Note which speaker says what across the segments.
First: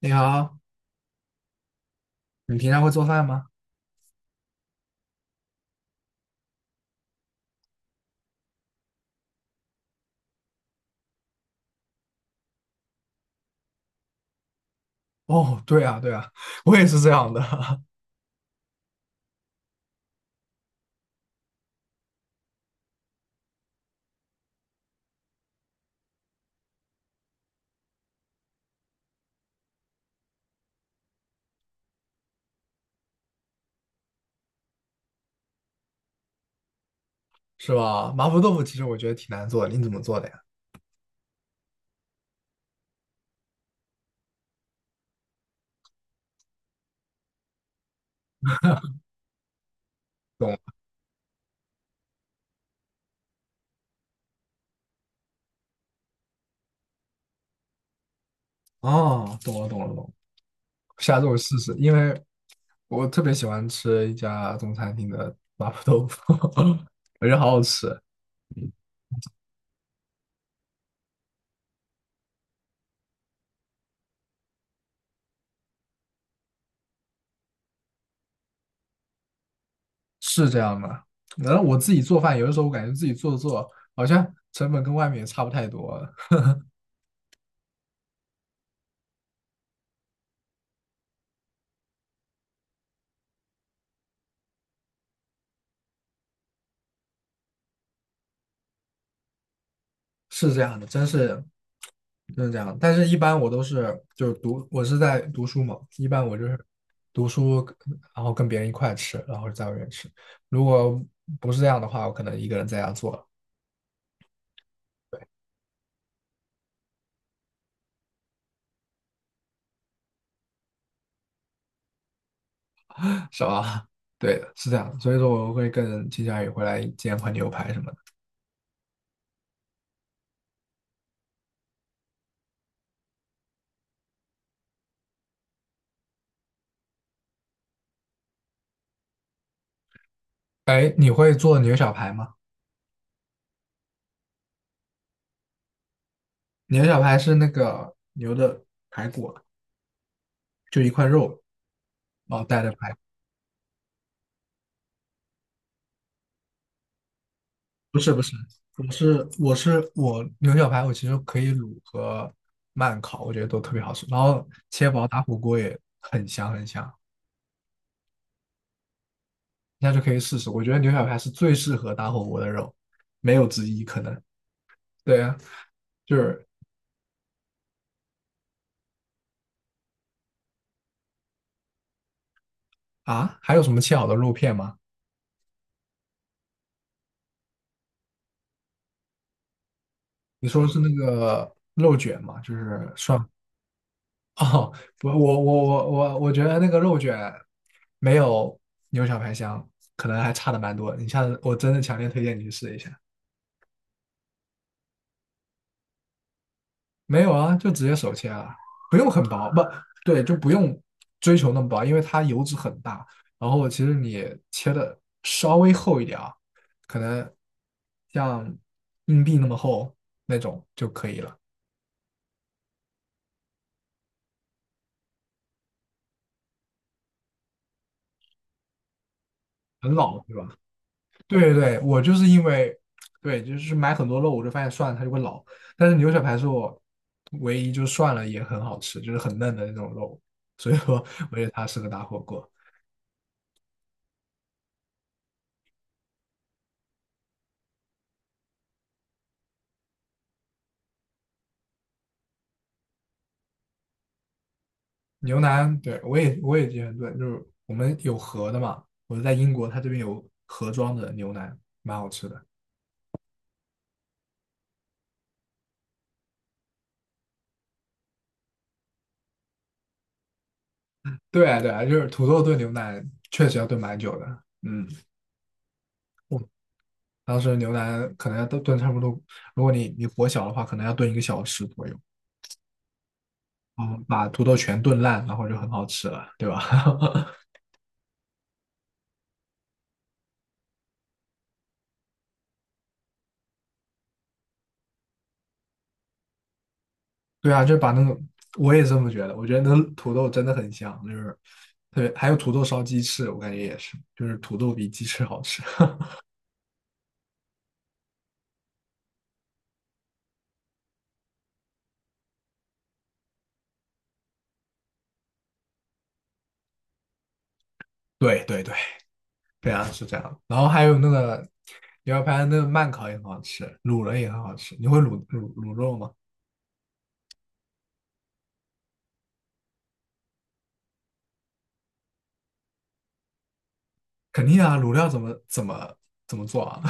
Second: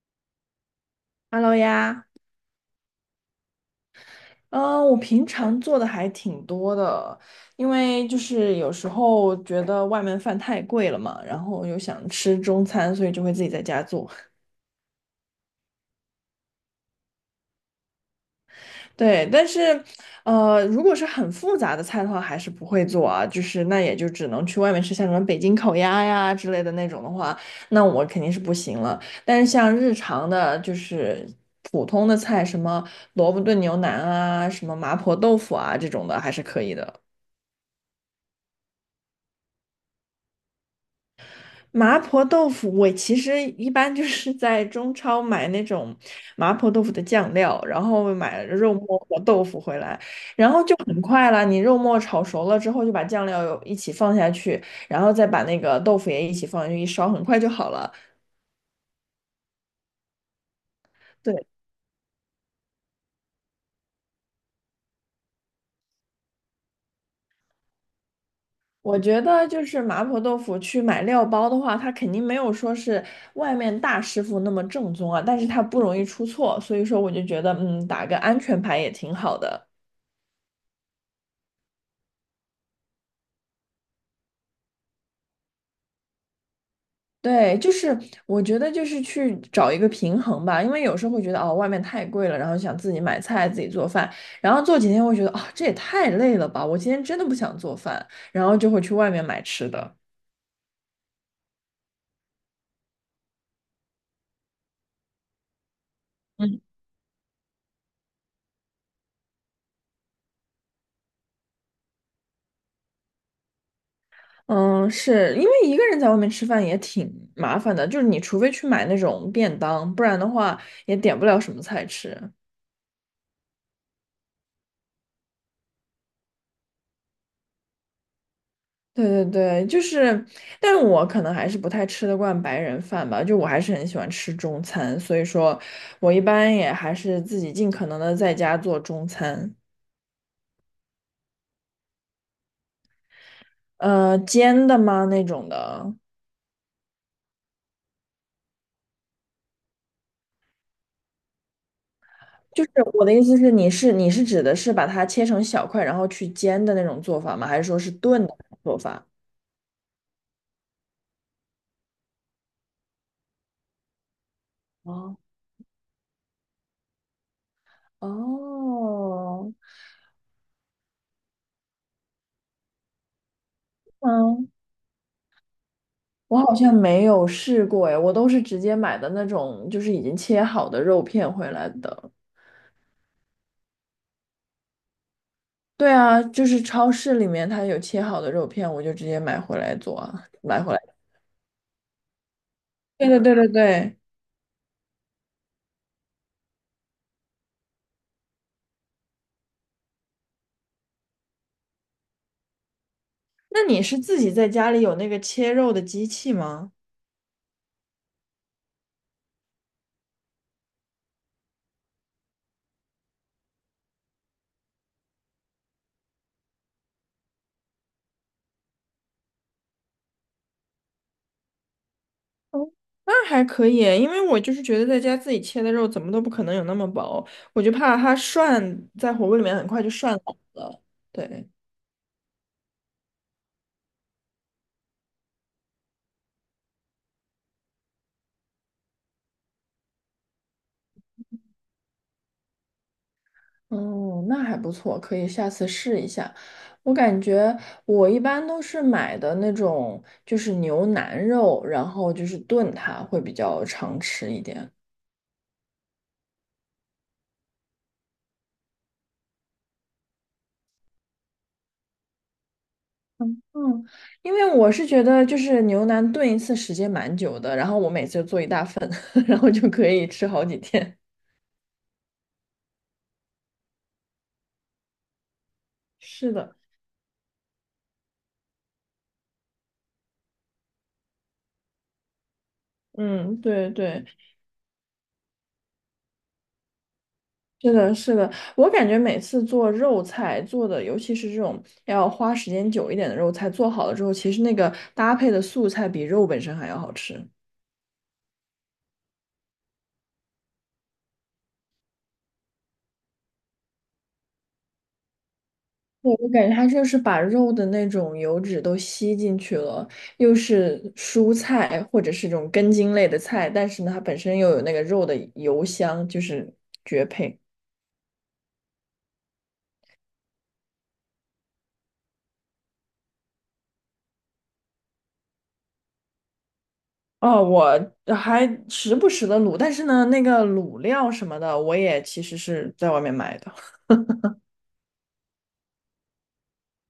Speaker 1: 你好，
Speaker 2: Hello 呀。
Speaker 1: 你平常会做饭吗？
Speaker 2: 嗯，我平常做的还挺多的，因为就是有时候觉得外面饭太贵了嘛，然后又想吃中餐，所以就会自己在家做。
Speaker 1: 哦，对啊，对啊，我也是这样的，
Speaker 2: 对，但是，如果是很复杂的菜的话，还是不会做啊，就是那也就只能去外面吃，像什么北京烤鸭呀之类的那种的话，那我肯定是不行了。但是像日常的，就是普通的菜，什么萝卜炖牛腩啊，什么麻婆豆腐啊这种的，还是可以的。
Speaker 1: 是吧？麻婆豆腐其实我觉得挺难做的，你怎么做的呀？
Speaker 2: 麻婆豆腐，我其实一般就是在中超买那种麻婆豆腐的酱料，然后买肉末和豆腐回来，然
Speaker 1: 懂
Speaker 2: 后
Speaker 1: 了
Speaker 2: 就很快了。你肉末炒熟了之后，就把酱料一起放下去，然后再把那个豆腐也一起放进去一烧，很快就好了。
Speaker 1: 哦，懂了，懂了，懂了。下次我
Speaker 2: 对，
Speaker 1: 试试，因为我特别喜欢吃一家中餐厅的麻婆豆腐，我觉得好好吃。嗯
Speaker 2: 我觉得就是麻婆豆腐去买料包的话，它肯定没有说是外面大师傅那么正宗啊，但是它不容易出错，所以说我就觉得，嗯，打个安全牌也挺好的。
Speaker 1: 是这样吗？然后我自己做饭，有的时候我感觉自己做做好像成本跟外面也差不太多，
Speaker 2: 对，就是我觉得就是去找一个平衡吧，因为有时候会觉得哦，外面太贵了，然后想自己买菜自己做饭，然后做几天会觉得啊、这也太累了吧，我今天真的不想做饭，然后就会去外面买吃的。
Speaker 1: 是这样的，真是就是这样。但是，一般我都是就是读，我是在读书嘛，一般我就是
Speaker 2: 嗯，
Speaker 1: 读书，然后跟别人一块吃，然后在外面吃。如果不是这样的话，我可能一个人在家做
Speaker 2: 嗯，
Speaker 1: 对，
Speaker 2: 是因为一个人在外面吃饭也挺麻烦的，就是你除非去买那种便当，不然的话也点不了什么菜吃。
Speaker 1: 是吧？对的，是这样的，所以说，我会更倾向于回来煎块牛排什么的。
Speaker 2: 对对对，就是，但是我可能还是不太吃得惯白人饭吧，就我还是很喜欢吃中餐，所以说，我一般也还是自己尽可能的在家做中餐。
Speaker 1: 哎，你会做牛小排吗？
Speaker 2: 煎的吗那种的，
Speaker 1: 牛小排是那个牛的排骨，就一块肉，然后带
Speaker 2: 就是
Speaker 1: 着排。
Speaker 2: 我的意思是，你是指的是把它切成小块，然后去煎的那种做法吗？还是说是
Speaker 1: 不是
Speaker 2: 炖
Speaker 1: 不是，
Speaker 2: 的做
Speaker 1: 我
Speaker 2: 法？
Speaker 1: 是我是我牛小排，我其实可以卤和慢烤，我觉得都特别好吃。然后切薄
Speaker 2: 哦
Speaker 1: 打火锅也很香很香，
Speaker 2: 哦，
Speaker 1: 大家就可以试试。我觉得牛小排是最适合打火锅的肉，没有之一可能。
Speaker 2: 嗯，
Speaker 1: 对啊，就
Speaker 2: 我
Speaker 1: 是
Speaker 2: 好像没有试过哎，我都是直接买的那种，就是已经切好的肉片回来的。
Speaker 1: 啊，还有什么切好的肉片吗？
Speaker 2: 对啊，就是超市里面它有切好的肉片，我就直接买回来做啊，
Speaker 1: 你
Speaker 2: 买
Speaker 1: 说的
Speaker 2: 回
Speaker 1: 是
Speaker 2: 来。
Speaker 1: 那个肉卷吗？就是
Speaker 2: 对
Speaker 1: 算
Speaker 2: 对对对对。
Speaker 1: 哦，不，我觉得那个肉卷没有牛小排香，可能还差的蛮多。你下次我真的强烈推荐你去试一下。
Speaker 2: 那你是自己在家里有那个切肉的机器吗？
Speaker 1: 没有啊，就直接手切啊，不用很薄，不对，就不用追求那么薄，因为它油脂很大。然后其实你切的稍微厚一点啊，可能像硬币那么厚那种就可以了，
Speaker 2: 哦那还可以，因为我就是觉得在家自己切的肉怎么都不可能有那么薄，我就怕它涮在火锅里面很快就
Speaker 1: 很
Speaker 2: 涮
Speaker 1: 老，
Speaker 2: 老
Speaker 1: 对吧？
Speaker 2: 了。
Speaker 1: 对
Speaker 2: 对，
Speaker 1: 对对，我就是因为对，就是买很多肉，我就发现涮了它就会老，但是牛小排是我唯一就涮了也很好吃，就是很嫩的那种肉，所以说我觉得它适合打火锅。
Speaker 2: 哦，那还不错，可以下次试一下。我感觉我一般都是买的那种，就是牛腩肉，然后就是炖它会比较常吃一点。
Speaker 1: 牛腩，对，我也经常炖，就是我们有盒的嘛，我在英国，它这边有盒装的牛腩，蛮好吃的。
Speaker 2: 嗯，因为我是觉得就是牛腩炖一次时间蛮久的，然后我每次就做一大份，然后就可以吃好几天。
Speaker 1: 对啊，对啊，就是土豆炖牛腩确实要炖蛮久的，嗯，
Speaker 2: 是
Speaker 1: 我
Speaker 2: 的，
Speaker 1: 当时牛腩可能要炖炖差不多，如果你火小的话，可能要炖一个小时左右，
Speaker 2: 嗯，对
Speaker 1: 嗯，
Speaker 2: 对。
Speaker 1: 把土豆全炖烂，然后就很好吃了，对吧？
Speaker 2: 是的，是的，我感觉每次做肉菜做的，尤其是这种要花时间久一点的肉菜，做好了之后，其实那个搭配的素菜比肉本身还要好吃。
Speaker 1: 对啊，就把那个，我也这么觉得，我觉得那土豆真的很香，就是特别，还有土豆烧鸡翅，我感觉也是，就是土豆比鸡翅好吃。
Speaker 2: 对，我感觉它就是把肉的那种油脂都吸进去了，又是蔬菜或者是这种根茎类的菜，但是呢，它本身又有那个肉的油香，就是
Speaker 1: 对对对，对啊，是这样。然后还有那个牛排的那个慢烤也很好吃，卤了也很好吃。你会卤肉吗？
Speaker 2: 哦，我还时不时的卤，但是呢，那个卤料什么的，我也其实是在外面买的。
Speaker 1: 肯定啊，卤料怎么做啊？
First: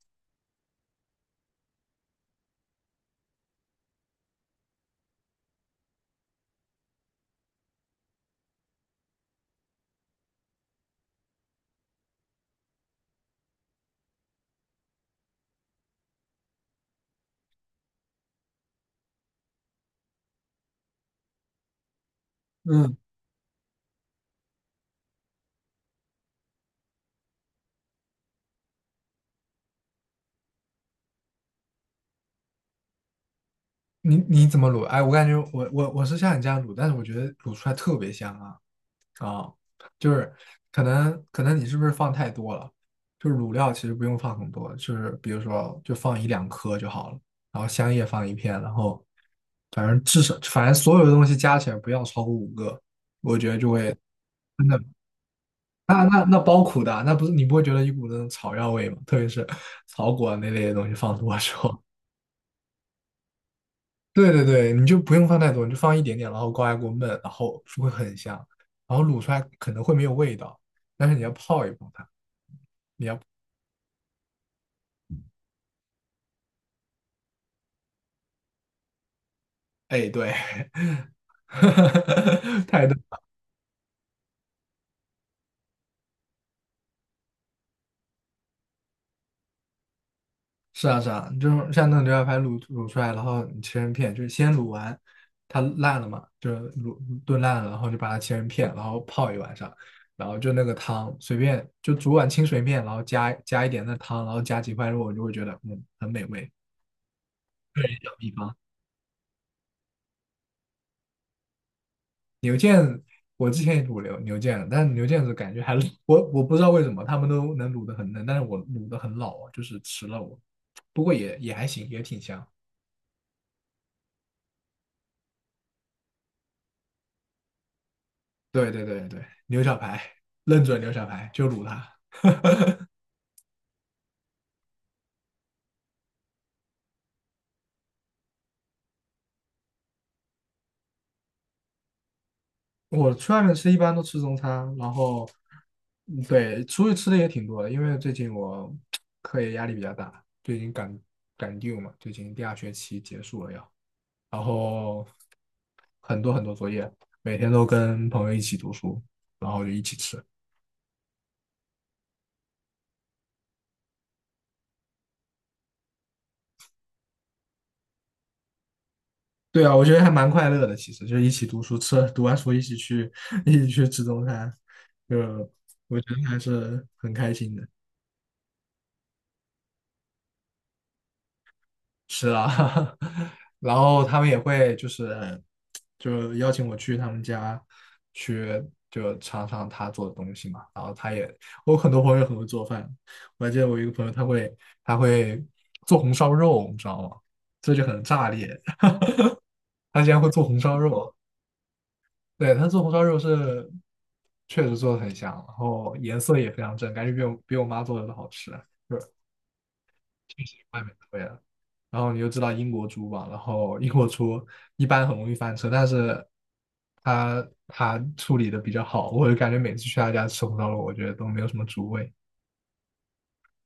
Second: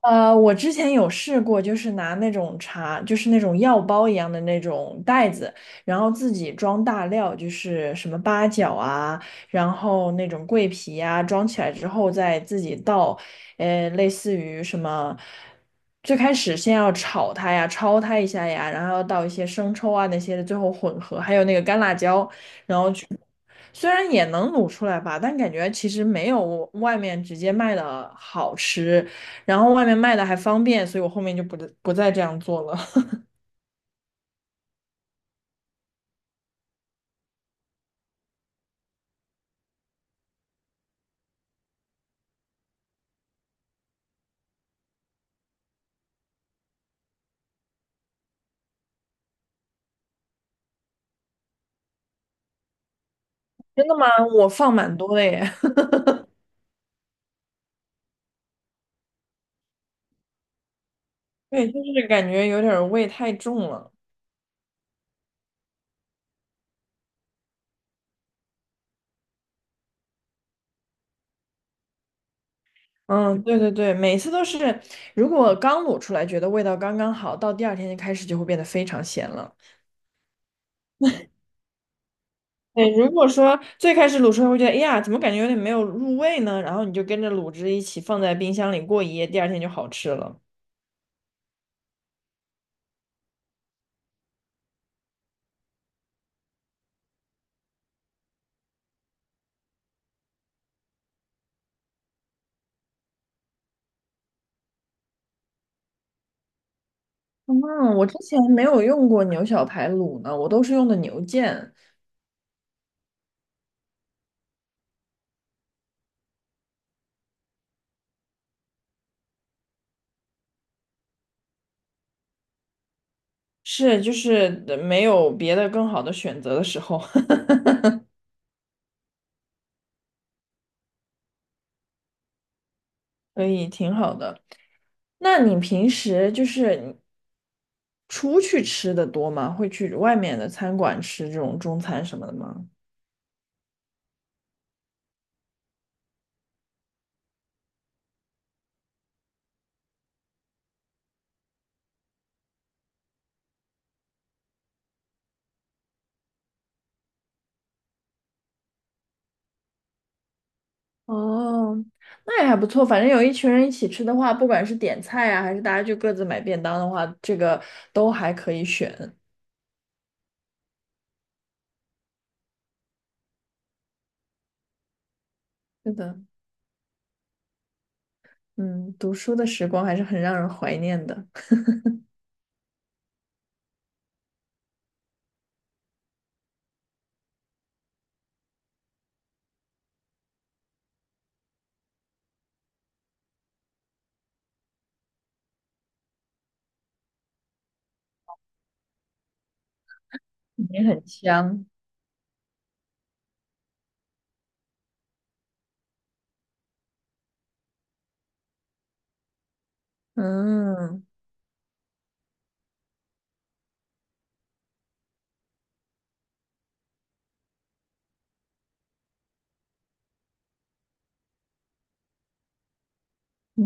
Speaker 2: 我之前有试过，就是拿那种茶，就是那种药包一样的那种袋子，然后自己装大料，就是什么八角啊，然后那种桂皮啊，装起来之后再自己倒，类似于什么，最开始先要炒它呀，焯它一下呀，然后要倒一些生抽啊那些的，最后混合，还有那个干辣椒，
Speaker 1: 嗯，
Speaker 2: 虽然也能卤出来吧，但感觉其实没有外面直接卖的好吃，然后外面卖的还方便，所以我后面就不再这样做了。
Speaker 1: 你你怎么卤？哎，我感觉我是像你这样卤，但是我觉得卤出来特别香啊。啊，就是可能你是不是放太多了？就是卤料其实不用放很多，就是比如说就放一两颗就好了，然后香叶放一片，然后反正至少反正所有的东西加起来不要超过五个，我觉得就
Speaker 2: 真的
Speaker 1: 会
Speaker 2: 吗？我
Speaker 1: 真
Speaker 2: 放
Speaker 1: 的
Speaker 2: 蛮多的耶。
Speaker 1: 那包苦的啊，那不是你不会觉得一股那种草药味吗？特别是 草果那类的东西放多的 时
Speaker 2: 对，就
Speaker 1: 候，
Speaker 2: 是感觉有点儿味太重了。
Speaker 1: 对对对，你就不用放太多，你就放一点点，然后高压锅焖，然后就会很香，然后卤出来可能会没有味道，但是你要泡一泡它。
Speaker 2: 嗯，对对对，每次都是，如果刚卤出来觉得味道刚刚好，到第二天就开始就会变得非常咸了。
Speaker 1: 哎，对，太
Speaker 2: 对，
Speaker 1: 对，
Speaker 2: 如果说最开始卤出来会觉得，哎呀，怎么感觉有点没有入味呢？然后你就跟着卤汁一起放在冰箱里过一夜，第二天就好吃了。
Speaker 1: 是啊是啊，就是像那种牛小排卤出来，然后你切成片，就是先卤完，它烂了嘛，就是卤炖烂了，然后就把它切成片，然后泡一晚上，然后就那个汤随便就煮碗清水面，然后加一点那汤，然后加几块肉，你就会觉得嗯很美味。
Speaker 2: 嗯，我之前没有用过牛小排卤呢，我都是用的牛腱，
Speaker 1: 牛腱，我之前也卤牛腱了，但是牛腱子感觉还是我我不知道为什么他们都能卤的很嫩，但是我卤的很老啊，就是吃了我，不过也还行，也挺香。
Speaker 2: 是就是没有别的更好的选择的时候，
Speaker 1: 对对对对，牛小排，认准牛小排就卤它。
Speaker 2: 所以挺好的。那你平时就是你出去吃的多吗？会去外面的餐馆吃这种中餐什么的吗？
Speaker 1: 我去外面吃一般都吃中餐，然后嗯对出去吃的也挺多的，因为最近我课业压力比较大，最近赶 due 嘛，最近第二学期结束了要，然后很多很多作业，每天都跟朋友一起读书，然后就一起吃。
Speaker 2: 哦，那也还不错，反正有一群人一起吃的话，不管是点菜啊，还是大家就各自买便当的话，这个都还可以选。
Speaker 1: 对啊，我觉得还蛮快乐的，其实就一起读书吃，读完书一起去 一起去吃中餐，就
Speaker 2: 是
Speaker 1: 我觉
Speaker 2: 的，
Speaker 1: 得还是很开心的。
Speaker 2: 嗯，读书的时光还是很让人怀念的。
Speaker 1: 是啊，然后他们也会就是就邀请我去他们家去就尝尝他做的东西嘛。然后他也，我很多朋友很会做饭，我还记得我一个朋友他会他会做红烧肉，你知道吗？这就很炸裂。他竟然会做红烧
Speaker 2: 也很
Speaker 1: 肉，
Speaker 2: 香。
Speaker 1: 对，他做红烧肉是确实做的很香，然后颜色也非常正，感觉比我妈做的都好吃啊，就是确实外面的
Speaker 2: 嗯
Speaker 1: 味道。然后你就知道英国猪吧，然后英国猪一般很容易翻车，但是他处理的比较好，我就感觉每次去他家吃红烧肉，我觉得都没有什么猪味，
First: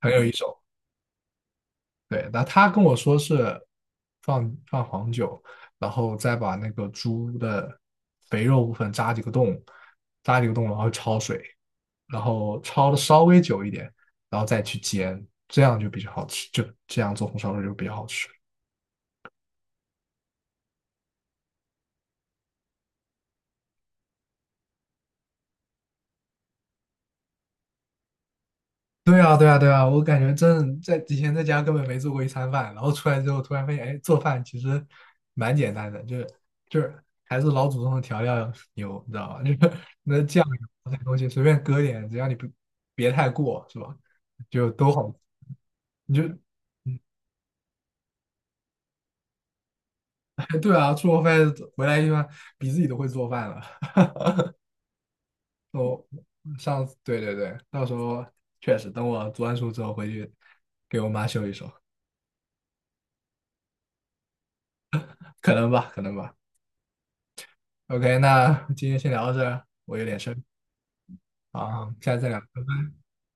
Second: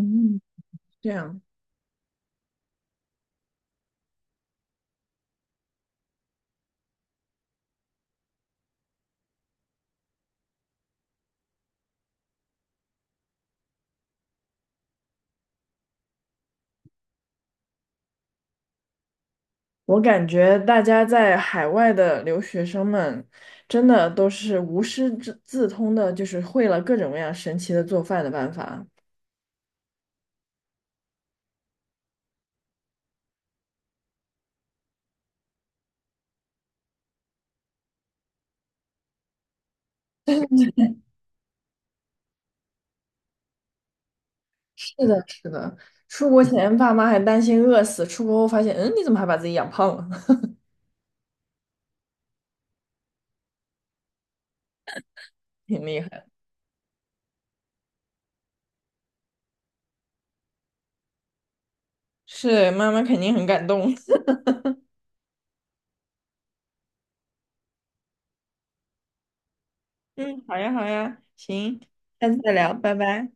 Speaker 1: 很有一手。
Speaker 2: 这样，
Speaker 1: 对，那他跟我说是放黄酒，然后再把那个猪的肥肉部分扎几个洞，然后焯水，然后焯的稍微久一点，然后再去煎，这样就比较好吃，就这样做红烧肉就比较好吃。
Speaker 2: 我感觉大家在海外的留学生们，真的都是无师自自通的，就是会了各种各样神奇的做饭的办法。
Speaker 1: 对啊，对啊，对啊，我感觉真在以前在家根本没做过一餐饭，然后出来之后突然发现，哎，做饭其实蛮简单的，就是就是还是老祖宗的调料牛，你知道吧？就是那酱油那东西随便搁点，只要你不别太过，是吧？就都
Speaker 2: 是
Speaker 1: 好，
Speaker 2: 的，是的，
Speaker 1: 你就
Speaker 2: 出国前爸妈还担心饿死，出国后发现，嗯，你怎么还把自己养胖了？
Speaker 1: 对啊，出国发现回来一般比自己都会做饭了。
Speaker 2: 挺厉
Speaker 1: 我
Speaker 2: 害的。
Speaker 1: 上次对对对，到时候确实等我读完书之后回去给我妈秀一手，
Speaker 2: 是，妈妈肯定很感动。
Speaker 1: 可能吧，可能吧。OK，那今天先聊到这儿，我有点事儿，
Speaker 2: 嗯，好呀，好呀，行，
Speaker 1: 好，下次再
Speaker 2: 下次
Speaker 1: 聊，
Speaker 2: 再聊，拜拜。